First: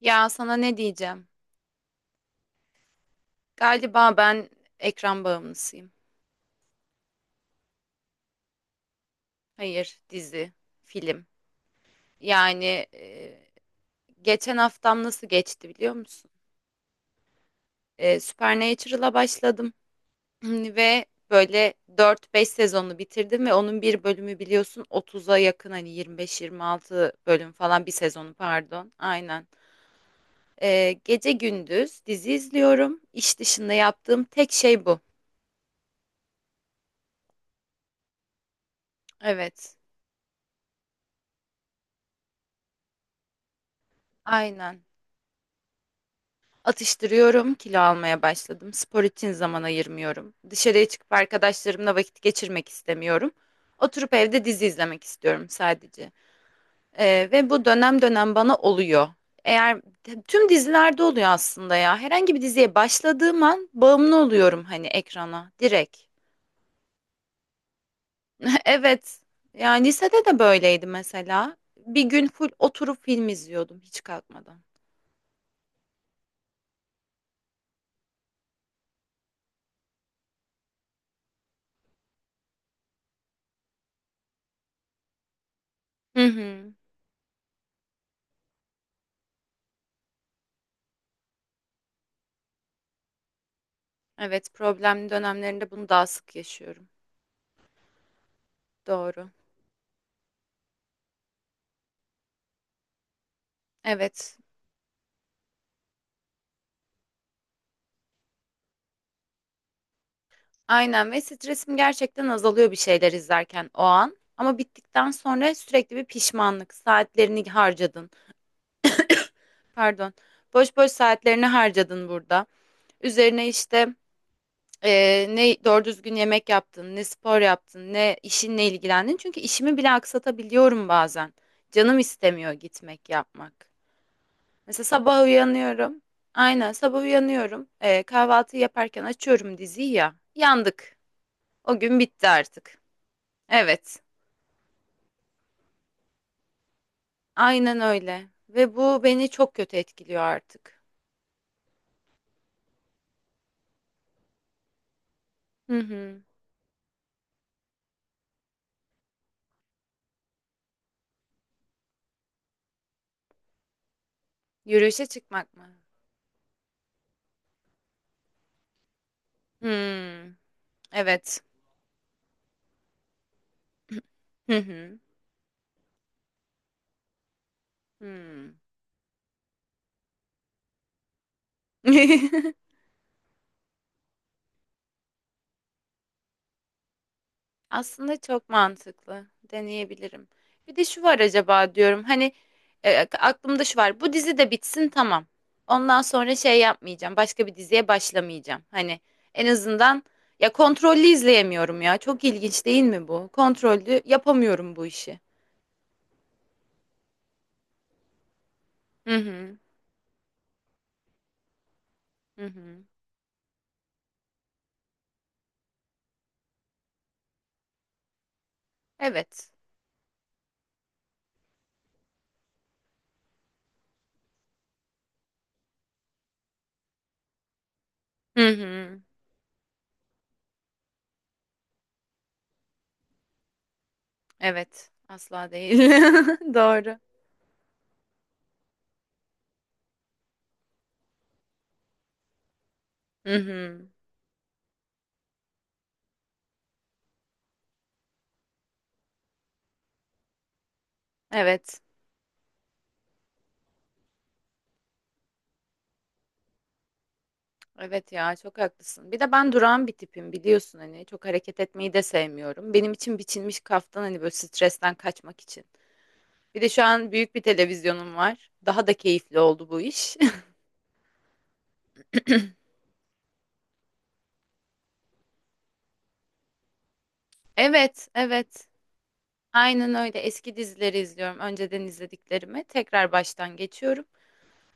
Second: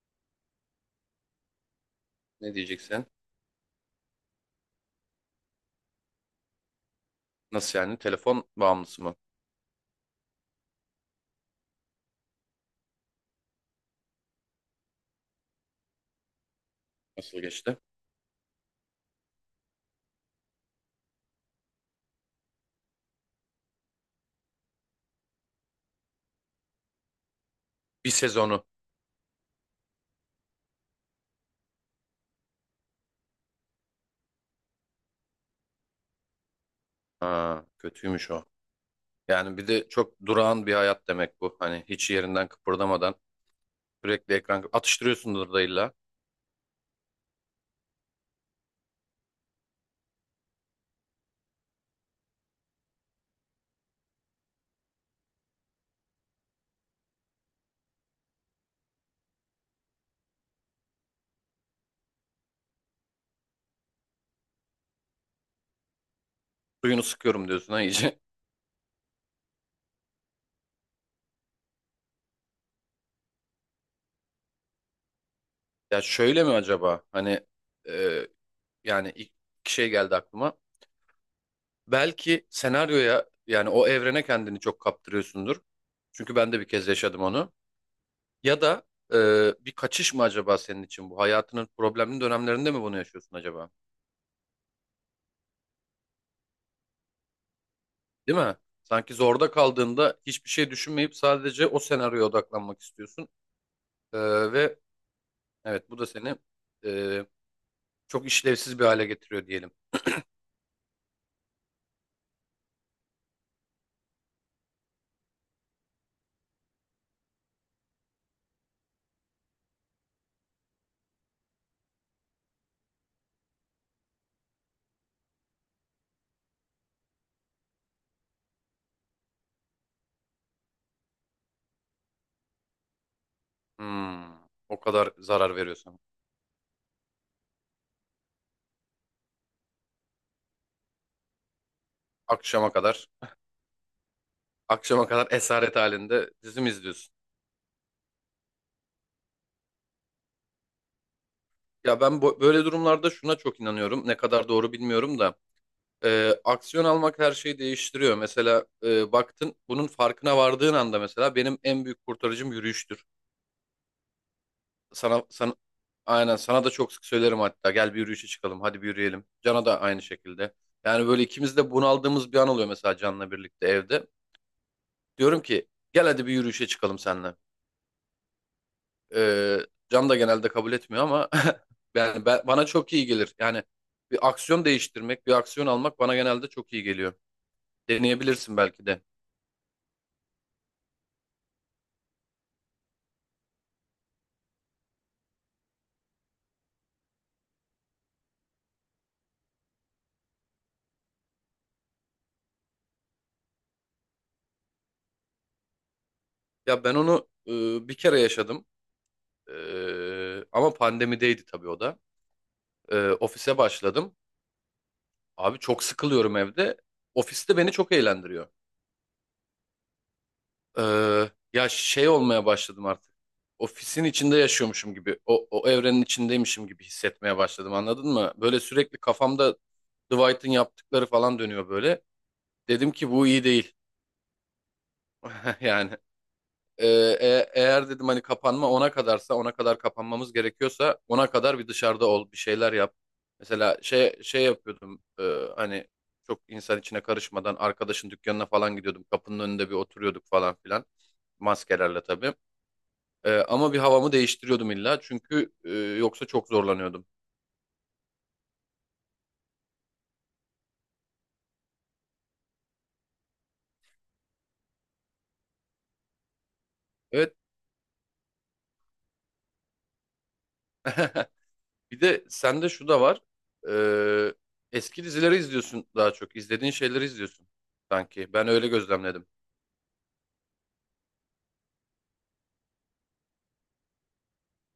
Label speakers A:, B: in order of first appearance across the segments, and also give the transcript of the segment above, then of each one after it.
A: Ya sana ne diyeceğim?
B: Ne diyeceksin?
A: Galiba ben ekran bağımlısıyım.
B: Nasıl yani? Telefon bağımlısı mı?
A: Hayır, dizi, film. Yani e, geçen haftam nasıl geçti biliyor musun?
B: Nasıl geçti?
A: Supernatural'a başladım ve böyle dört beş sezonu bitirdim ve onun bir bölümü biliyorsun 30'a yakın, hani 25 26 bölüm falan bir
B: Bir
A: sezonu,
B: sezonu.
A: pardon. Aynen. Gece gündüz dizi izliyorum. İş dışında yaptığım tek şey bu.
B: Ha, kötüymüş o. Yani bir
A: Evet.
B: de çok durağan bir hayat demek bu. Hani hiç yerinden kıpırdamadan sürekli ekran
A: Aynen.
B: atıştırıyorsundur da illa.
A: Atıştırıyorum, kilo almaya başladım. Spor için zaman ayırmıyorum. Dışarıya çıkıp arkadaşlarımla vakit geçirmek istemiyorum. Oturup evde dizi izlemek istiyorum sadece. Ve bu dönem dönem bana oluyor. Eğer tüm dizilerde oluyor aslında ya. Herhangi bir diziye başladığım an bağımlı oluyorum, hani ekrana direkt.
B: Suyunu sıkıyorum diyorsun ha iyice.
A: Evet. Yani lisede de böyleydi mesela. Bir gün full oturup film izliyordum hiç kalkmadan.
B: Ya şöyle mi acaba? Hani e, yani ilk iki şey geldi aklıma. Belki senaryoya yani o evrene kendini çok kaptırıyorsundur.
A: Hı
B: Çünkü ben de bir
A: hı.
B: kez yaşadım onu. Ya da bir kaçış mı acaba senin için bu? Hayatının problemli dönemlerinde mi bunu yaşıyorsun acaba?
A: Evet, problemli dönemlerinde bunu daha sık yaşıyorum.
B: Değil mi? Sanki
A: Doğru.
B: zorda kaldığında hiçbir şey düşünmeyip sadece o senaryoya odaklanmak istiyorsun. E,
A: Evet.
B: ve evet bu da seni e, çok işlevsiz bir hale getiriyor diyelim.
A: Aynen, ve stresim gerçekten azalıyor bir şeyler izlerken o an. Ama bittikten sonra sürekli bir pişmanlık. Saatlerini harcadın. Pardon. Boş boş saatlerini harcadın burada. Üzerine işte ne doğru düzgün yemek yaptın, ne spor yaptın, ne işinle ilgilendin. Çünkü işimi bile aksatabiliyorum bazen. Canım istemiyor gitmek yapmak.
B: Hmm, O
A: Mesela
B: kadar
A: sabah
B: zarar veriyorsun.
A: uyanıyorum. Aynen, sabah uyanıyorum. Kahvaltı yaparken açıyorum diziyi ya. Yandık. O gün bitti
B: Akşama
A: artık.
B: kadar,
A: Evet,
B: akşama kadar esaret halinde dizi mi izliyorsun?
A: aynen öyle. Ve bu beni çok kötü etkiliyor artık.
B: Ya ben böyle durumlarda şuna çok inanıyorum. Ne kadar doğru bilmiyorum da.
A: Hı hı.
B: Aksiyon almak her şeyi değiştiriyor. Mesela baktın bunun farkına vardığın anda mesela benim en büyük kurtarıcım yürüyüştür.
A: Yürüyüşe
B: Sana
A: çıkmak mı?
B: aynen sana da çok sık söylerim hatta gel bir yürüyüşe çıkalım hadi bir yürüyelim. Can'a da aynı
A: Hmm,
B: şekilde. Yani böyle
A: evet.
B: ikimiz de bunaldığımız bir an oluyor mesela Can'la birlikte evde.
A: Hı hı.
B: Diyorum ki gel hadi bir yürüyüşe çıkalım seninle.
A: Hmm.
B: E, Can da genelde kabul etmiyor ama yani bana çok iyi gelir. Yani bir aksiyon değiştirmek, bir aksiyon almak bana genelde çok iyi geliyor.
A: Aslında çok
B: Deneyebilirsin belki de.
A: mantıklı. Deneyebilirim. Bir de şu var acaba diyorum. Hani aklımda şu var. Bu dizi de bitsin, tamam. Ondan sonra şey yapmayacağım. Başka bir diziye başlamayacağım. Hani en azından, ya, kontrollü izleyemiyorum ya. Çok ilginç değil mi bu? Kontrollü yapamıyorum bu işi.
B: Ya ben onu bir kere yaşadım.
A: Hı hı.
B: Ama pandemideydi tabii o da.
A: Hı hı.
B: Ofise başladım. Abi çok sıkılıyorum evde. Ofiste beni çok eğlendiriyor.
A: Evet.
B: E, Ya şey olmaya başladım artık. Ofisin içinde yaşıyormuşum gibi. O, o evrenin içindeymişim gibi hissetmeye başladım anladın mı?
A: Hı
B: Böyle sürekli
A: hı.
B: kafamda Dwight'ın yaptıkları falan dönüyor böyle. Dedim ki bu iyi değil.
A: Evet. Asla değil.
B: Yani Ee,
A: Doğru.
B: Eğer dedim hani kapanma ona kadarsa ona kadar kapanmamız gerekiyorsa ona kadar bir dışarıda ol bir şeyler yap.
A: Hı
B: Mesela
A: hı.
B: şey yapıyordum, hani çok insan içine karışmadan arkadaşın dükkanına falan gidiyordum. Kapının önünde bir oturuyorduk falan filan
A: Evet.
B: maskelerle tabii. Ama bir havamı değiştiriyordum illa çünkü yoksa çok zorlanıyordum.
A: Evet ya, çok haklısın. Bir de ben durağan bir tipim, biliyorsun, hani çok hareket etmeyi de sevmiyorum. Benim için biçilmiş kaftan hani, böyle stresten kaçmak için. Bir de şu an büyük
B: Evet,
A: bir televizyonum var. Daha da keyifli oldu bu iş.
B: bir de sende şu da var. Eski dizileri izliyorsun, daha çok izlediğin şeyleri izliyorsun,
A: Evet,
B: sanki ben
A: evet.
B: öyle gözlemledim.
A: Aynen öyle. Eski dizileri izliyorum. Önceden izlediklerimi tekrar baştan geçiyorum.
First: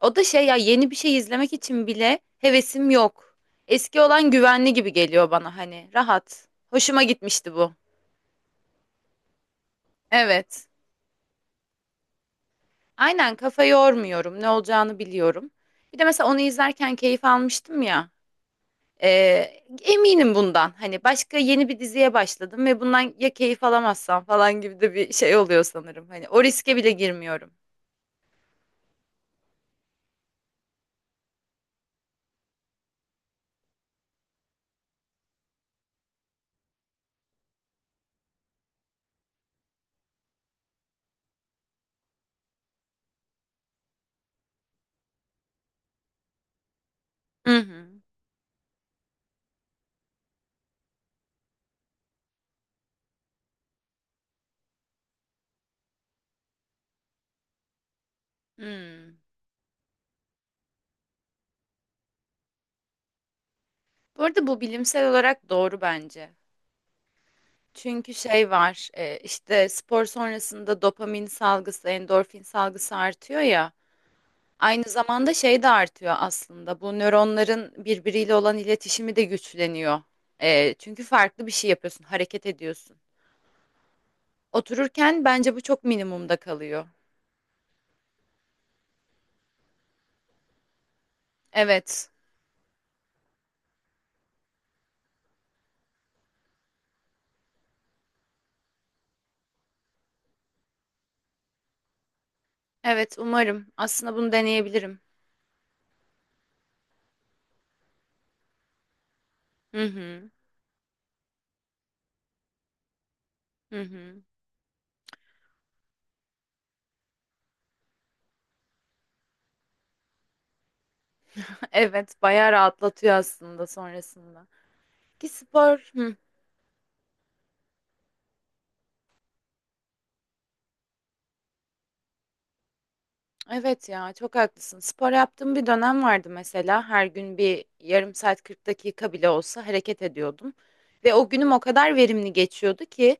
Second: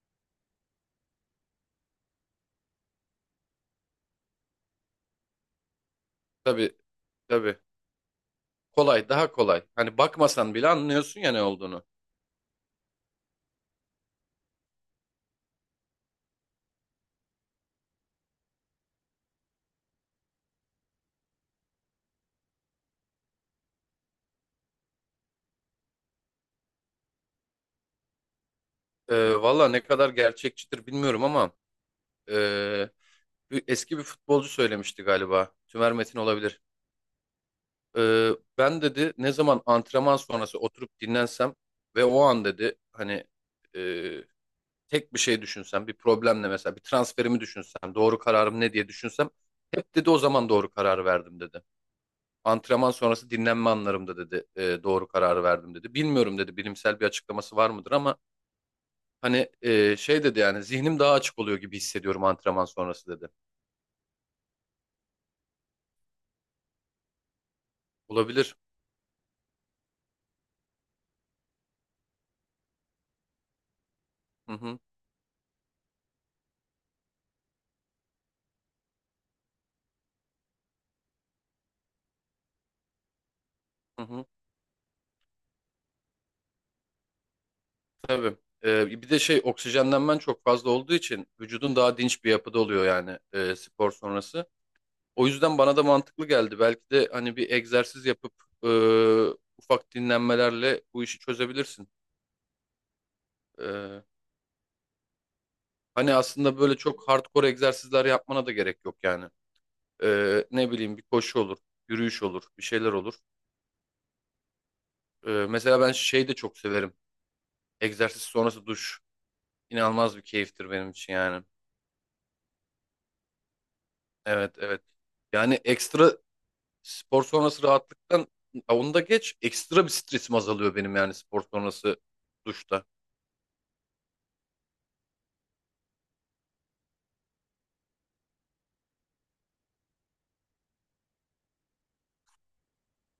A: O da şey ya, yeni bir şey izlemek için bile hevesim yok. Eski olan güvenli gibi geliyor bana, hani rahat.
B: Tabii
A: Hoşuma gitmişti
B: tabii.
A: bu.
B: Kolay, daha kolay. Hani bakmasan
A: Evet.
B: bile anlıyorsun ya ne olduğunu.
A: Aynen, kafa yormuyorum. Ne olacağını biliyorum. Bir de mesela onu izlerken keyif almıştım ya. Eminim bundan. Hani başka yeni bir diziye başladım ve bundan ya keyif alamazsam falan gibi de bir şey oluyor sanırım. Hani o riske bile girmiyorum.
B: Valla ne kadar gerçekçidir bilmiyorum ama ee, eski bir futbolcu söylemişti galiba. Tümer Metin olabilir. Ee, Ben dedi ne zaman antrenman sonrası oturup dinlensem ve o an dedi hani ee, tek bir şey düşünsem, bir problemle mesela bir transferimi
A: Hı hı.
B: düşünsem, doğru kararım ne diye düşünsem hep dedi o zaman doğru karar verdim dedi. Antrenman sonrası dinlenme anlarımda dedi doğru kararı verdim dedi. Bilmiyorum dedi bilimsel bir açıklaması var mıdır ama
A: Hmm.
B: hani şey dedi yani zihnim daha açık oluyor gibi hissediyorum antrenman sonrası dedi.
A: Bu arada bu bilimsel olarak doğru bence. Çünkü şey
B: Olabilir.
A: var, işte spor sonrasında dopamin salgısı, endorfin salgısı artıyor ya.
B: Hı hı,
A: Aynı zamanda şey de artıyor aslında. Bu nöronların birbiriyle olan iletişimi de güçleniyor. Çünkü farklı bir şey yapıyorsun, hareket ediyorsun.
B: hı hı.
A: Otururken bence bu çok minimumda kalıyor.
B: Tabii. Bir de şey, oksijenlenmen çok fazla olduğu için vücudun daha
A: Evet,
B: dinç bir yapıda oluyor yani spor sonrası. O yüzden bana da mantıklı geldi. Belki de hani bir egzersiz yapıp e, ufak dinlenmelerle bu işi çözebilirsin.
A: evet, umarım.
B: E,
A: Aslında bunu deneyebilirim.
B: Hani aslında böyle çok hardcore egzersizler yapmana da gerek yok yani.
A: Hı hı,
B: Ne bileyim bir koşu olur, yürüyüş olur, bir şeyler olur.
A: hı hı.
B: Mesela ben şey de çok severim. Egzersiz sonrası duş inanılmaz bir keyiftir benim için yani.
A: Evet, bayağı rahatlatıyor aslında sonrasında.
B: Evet evet.
A: Ki
B: Yani
A: spor.
B: ekstra
A: Hı.
B: spor sonrası rahatlıktan, ha, onu da geç. Ekstra bir stresim azalıyor benim yani spor sonrası duşta.
A: Evet ya, çok haklısın. Spor yaptığım bir dönem vardı mesela. Her gün bir yarım saat 40 dakika bile olsa hareket ediyordum. Ve o günüm o kadar verimli geçiyordu ki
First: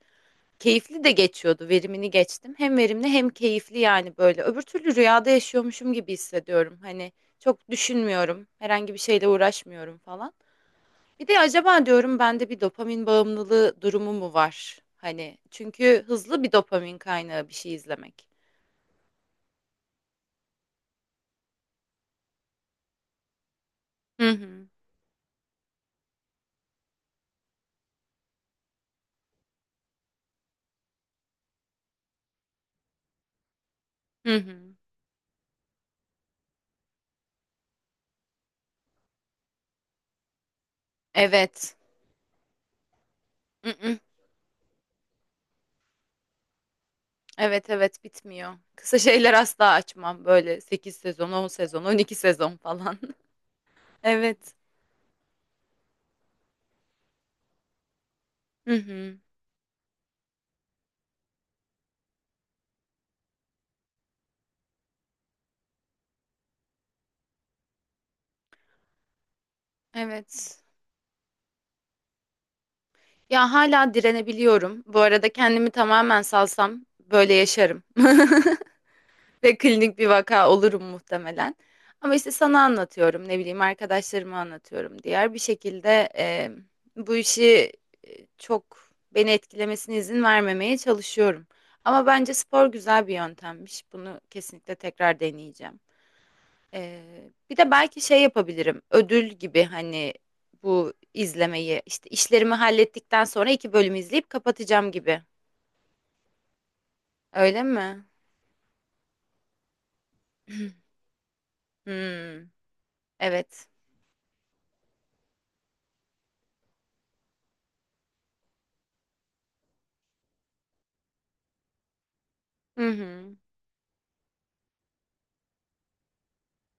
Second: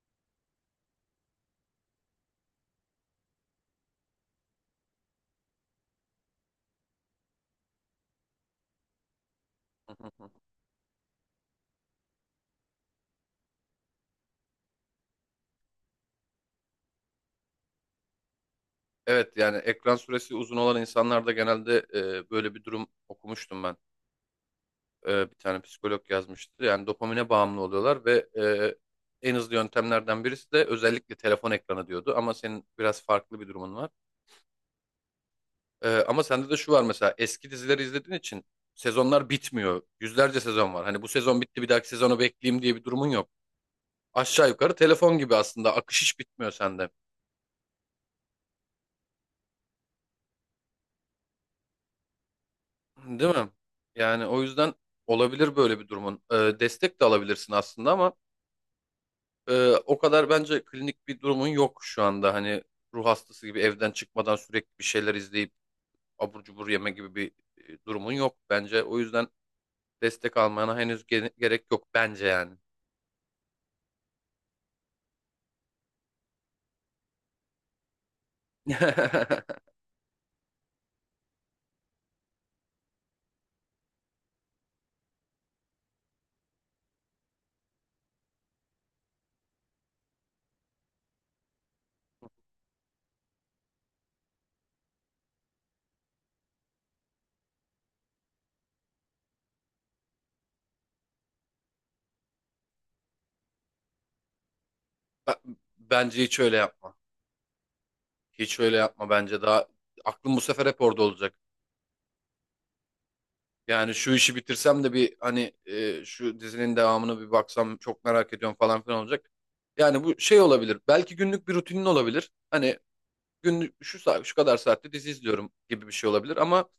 A: keyifli de geçiyordu. Verimini geçtim. Hem verimli hem keyifli, yani böyle. Öbür türlü rüyada yaşıyormuşum gibi hissediyorum. Hani çok düşünmüyorum. Herhangi bir şeyle
B: Hı
A: uğraşmıyorum
B: hı hı.
A: falan. Bir de acaba diyorum, bende bir dopamin bağımlılığı durumu mu var? Hani çünkü hızlı bir dopamin kaynağı bir şey izlemek.
B: Evet, yani ekran süresi uzun olan insanlarda genelde böyle bir durum okumuştum ben.
A: Hı hı.
B: Bir tane psikolog yazmıştı. Yani dopamine bağımlı oluyorlar ve en hızlı yöntemlerden birisi de özellikle telefon ekranı diyordu. Ama senin biraz farklı bir durumun var.
A: Hı hı.
B: Ama sende de şu var mesela, eski dizileri izlediğin için sezonlar bitmiyor. Yüzlerce sezon var. Hani bu sezon bitti bir
A: Evet.
B: dahaki sezonu bekleyeyim diye bir durumun yok.
A: Mm-mm.
B: Aşağı yukarı telefon gibi aslında akış hiç bitmiyor sende.
A: Evet evet, bitmiyor. Kısa şeyler asla açmam. Böyle 8 sezon, 10 sezon, 12 sezon falan.
B: Değil mi? Yani o
A: Evet.
B: yüzden olabilir böyle bir durumun. Destek de alabilirsin aslında ama
A: Hı hı.
B: o kadar bence klinik bir durumun yok şu anda. Hani ruh hastası gibi evden çıkmadan sürekli bir şeyler izleyip abur cubur yeme gibi bir durumun yok bence. O yüzden destek
A: Evet.
B: almana henüz gerek yok bence yani.
A: Ya, hala direnebiliyorum. Bu arada kendimi tamamen salsam böyle yaşarım. Ve klinik bir vaka olurum muhtemelen. Ama işte sana anlatıyorum, ne bileyim, arkadaşlarıma anlatıyorum. Diğer bir şekilde bu işi çok beni etkilemesine izin vermemeye çalışıyorum. Ama bence spor güzel bir yöntemmiş. Bunu kesinlikle tekrar deneyeceğim. Bir de belki şey yapabilirim. Ödül gibi, hani bu izlemeyi işte işlerimi hallettikten sonra iki bölüm izleyip kapatacağım gibi.
B: Bence hiç öyle yapma.
A: Öyle mi?
B: Hiç öyle yapma bence daha. Aklım bu sefer hep orada olacak.
A: Hmm, evet.
B: Yani şu işi bitirsem de bir hani şu dizinin devamını bir baksam çok merak ediyorum falan filan olacak. Yani bu şey olabilir. Belki günlük bir rutinin olabilir. Hani
A: Hı hı.
B: günlük şu saat şu kadar saatte dizi izliyorum gibi bir şey olabilir ama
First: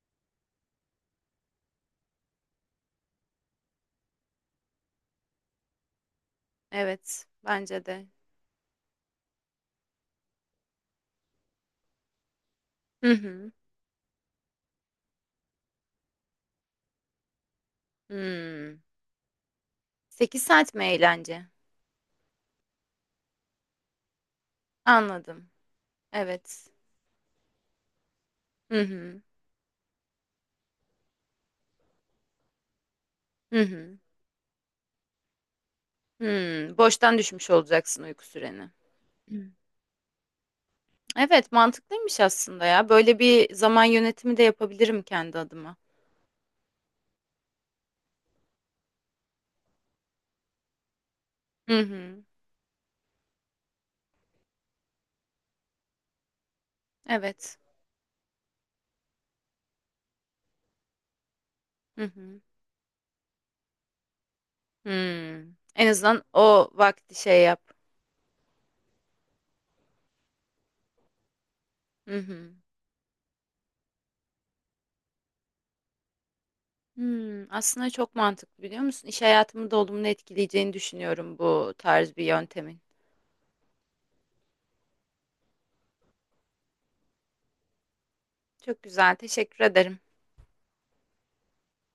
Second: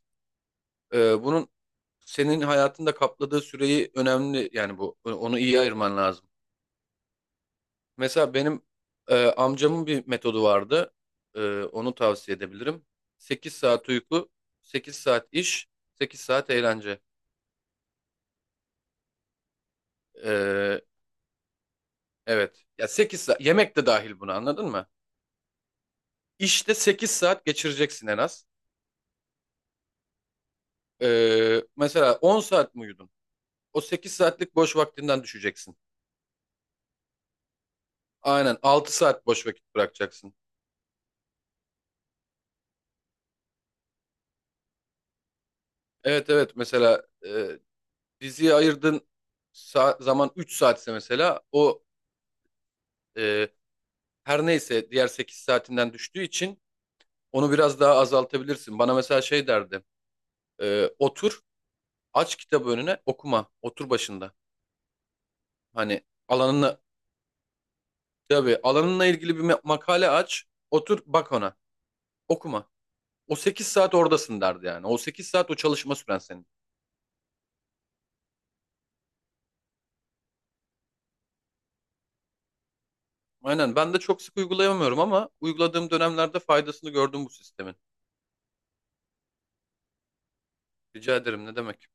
B: bunun senin hayatında kapladığı süreyi önemli, yani bu, onu iyi ayırman lazım.
A: Evet, bence de.
B: Mesela benim amcamın bir metodu vardı. Onu tavsiye edebilirim.
A: Hı hı.
B: 8 saat uyku, 8 saat iş, 8 saat eğlence.
A: Hmm. 8 saat
B: E,
A: mi eğlence?
B: evet. Ya 8 saat yemek de dahil buna anladın mı?
A: Anladım. Evet.
B: İşte 8 saat geçireceksin en az.
A: Hı hı.
B: Mesela 10 saat mi uyudun?
A: Hı
B: O
A: hı.
B: 8 saatlik boş vaktinden düşeceksin.
A: Hmm, boştan düşmüş olacaksın uyku
B: Aynen
A: süreni.
B: 6 saat boş
A: Hmm.
B: vakit bırakacaksın.
A: Evet, mantıklıymış aslında ya. Böyle bir zaman yönetimi de yapabilirim kendi adıma.
B: Evet evet, mesela diziye ayırdığın zaman 3 saatse mesela
A: Hı
B: o,
A: hı.
B: e, her neyse diğer 8 saatinden düştüğü için onu
A: Evet.
B: biraz daha azaltabilirsin. Bana mesela şey derdi. Otur,
A: Hı
B: aç
A: hı.
B: kitabı önüne, okuma. Otur başında.
A: Hmm. En
B: Hani
A: azından o
B: alanına,
A: vakti şey yap.
B: tabii alanınla ilgili bir makale aç, otur bak ona.
A: Hı hı.
B: Okuma. O 8 saat oradasın derdi yani. O 8 saat o çalışma süren senin.
A: Hmm, aslında çok mantıklı, biliyor musun? İş hayatımı da olumlu etkileyeceğini düşünüyorum bu tarz bir yöntemin.
B: Aynen ben de çok sık uygulayamıyorum ama uyguladığım dönemlerde faydasını gördüm bu sistemin.
A: Çok güzel, teşekkür ederim.
B: Rica ederim ne demek.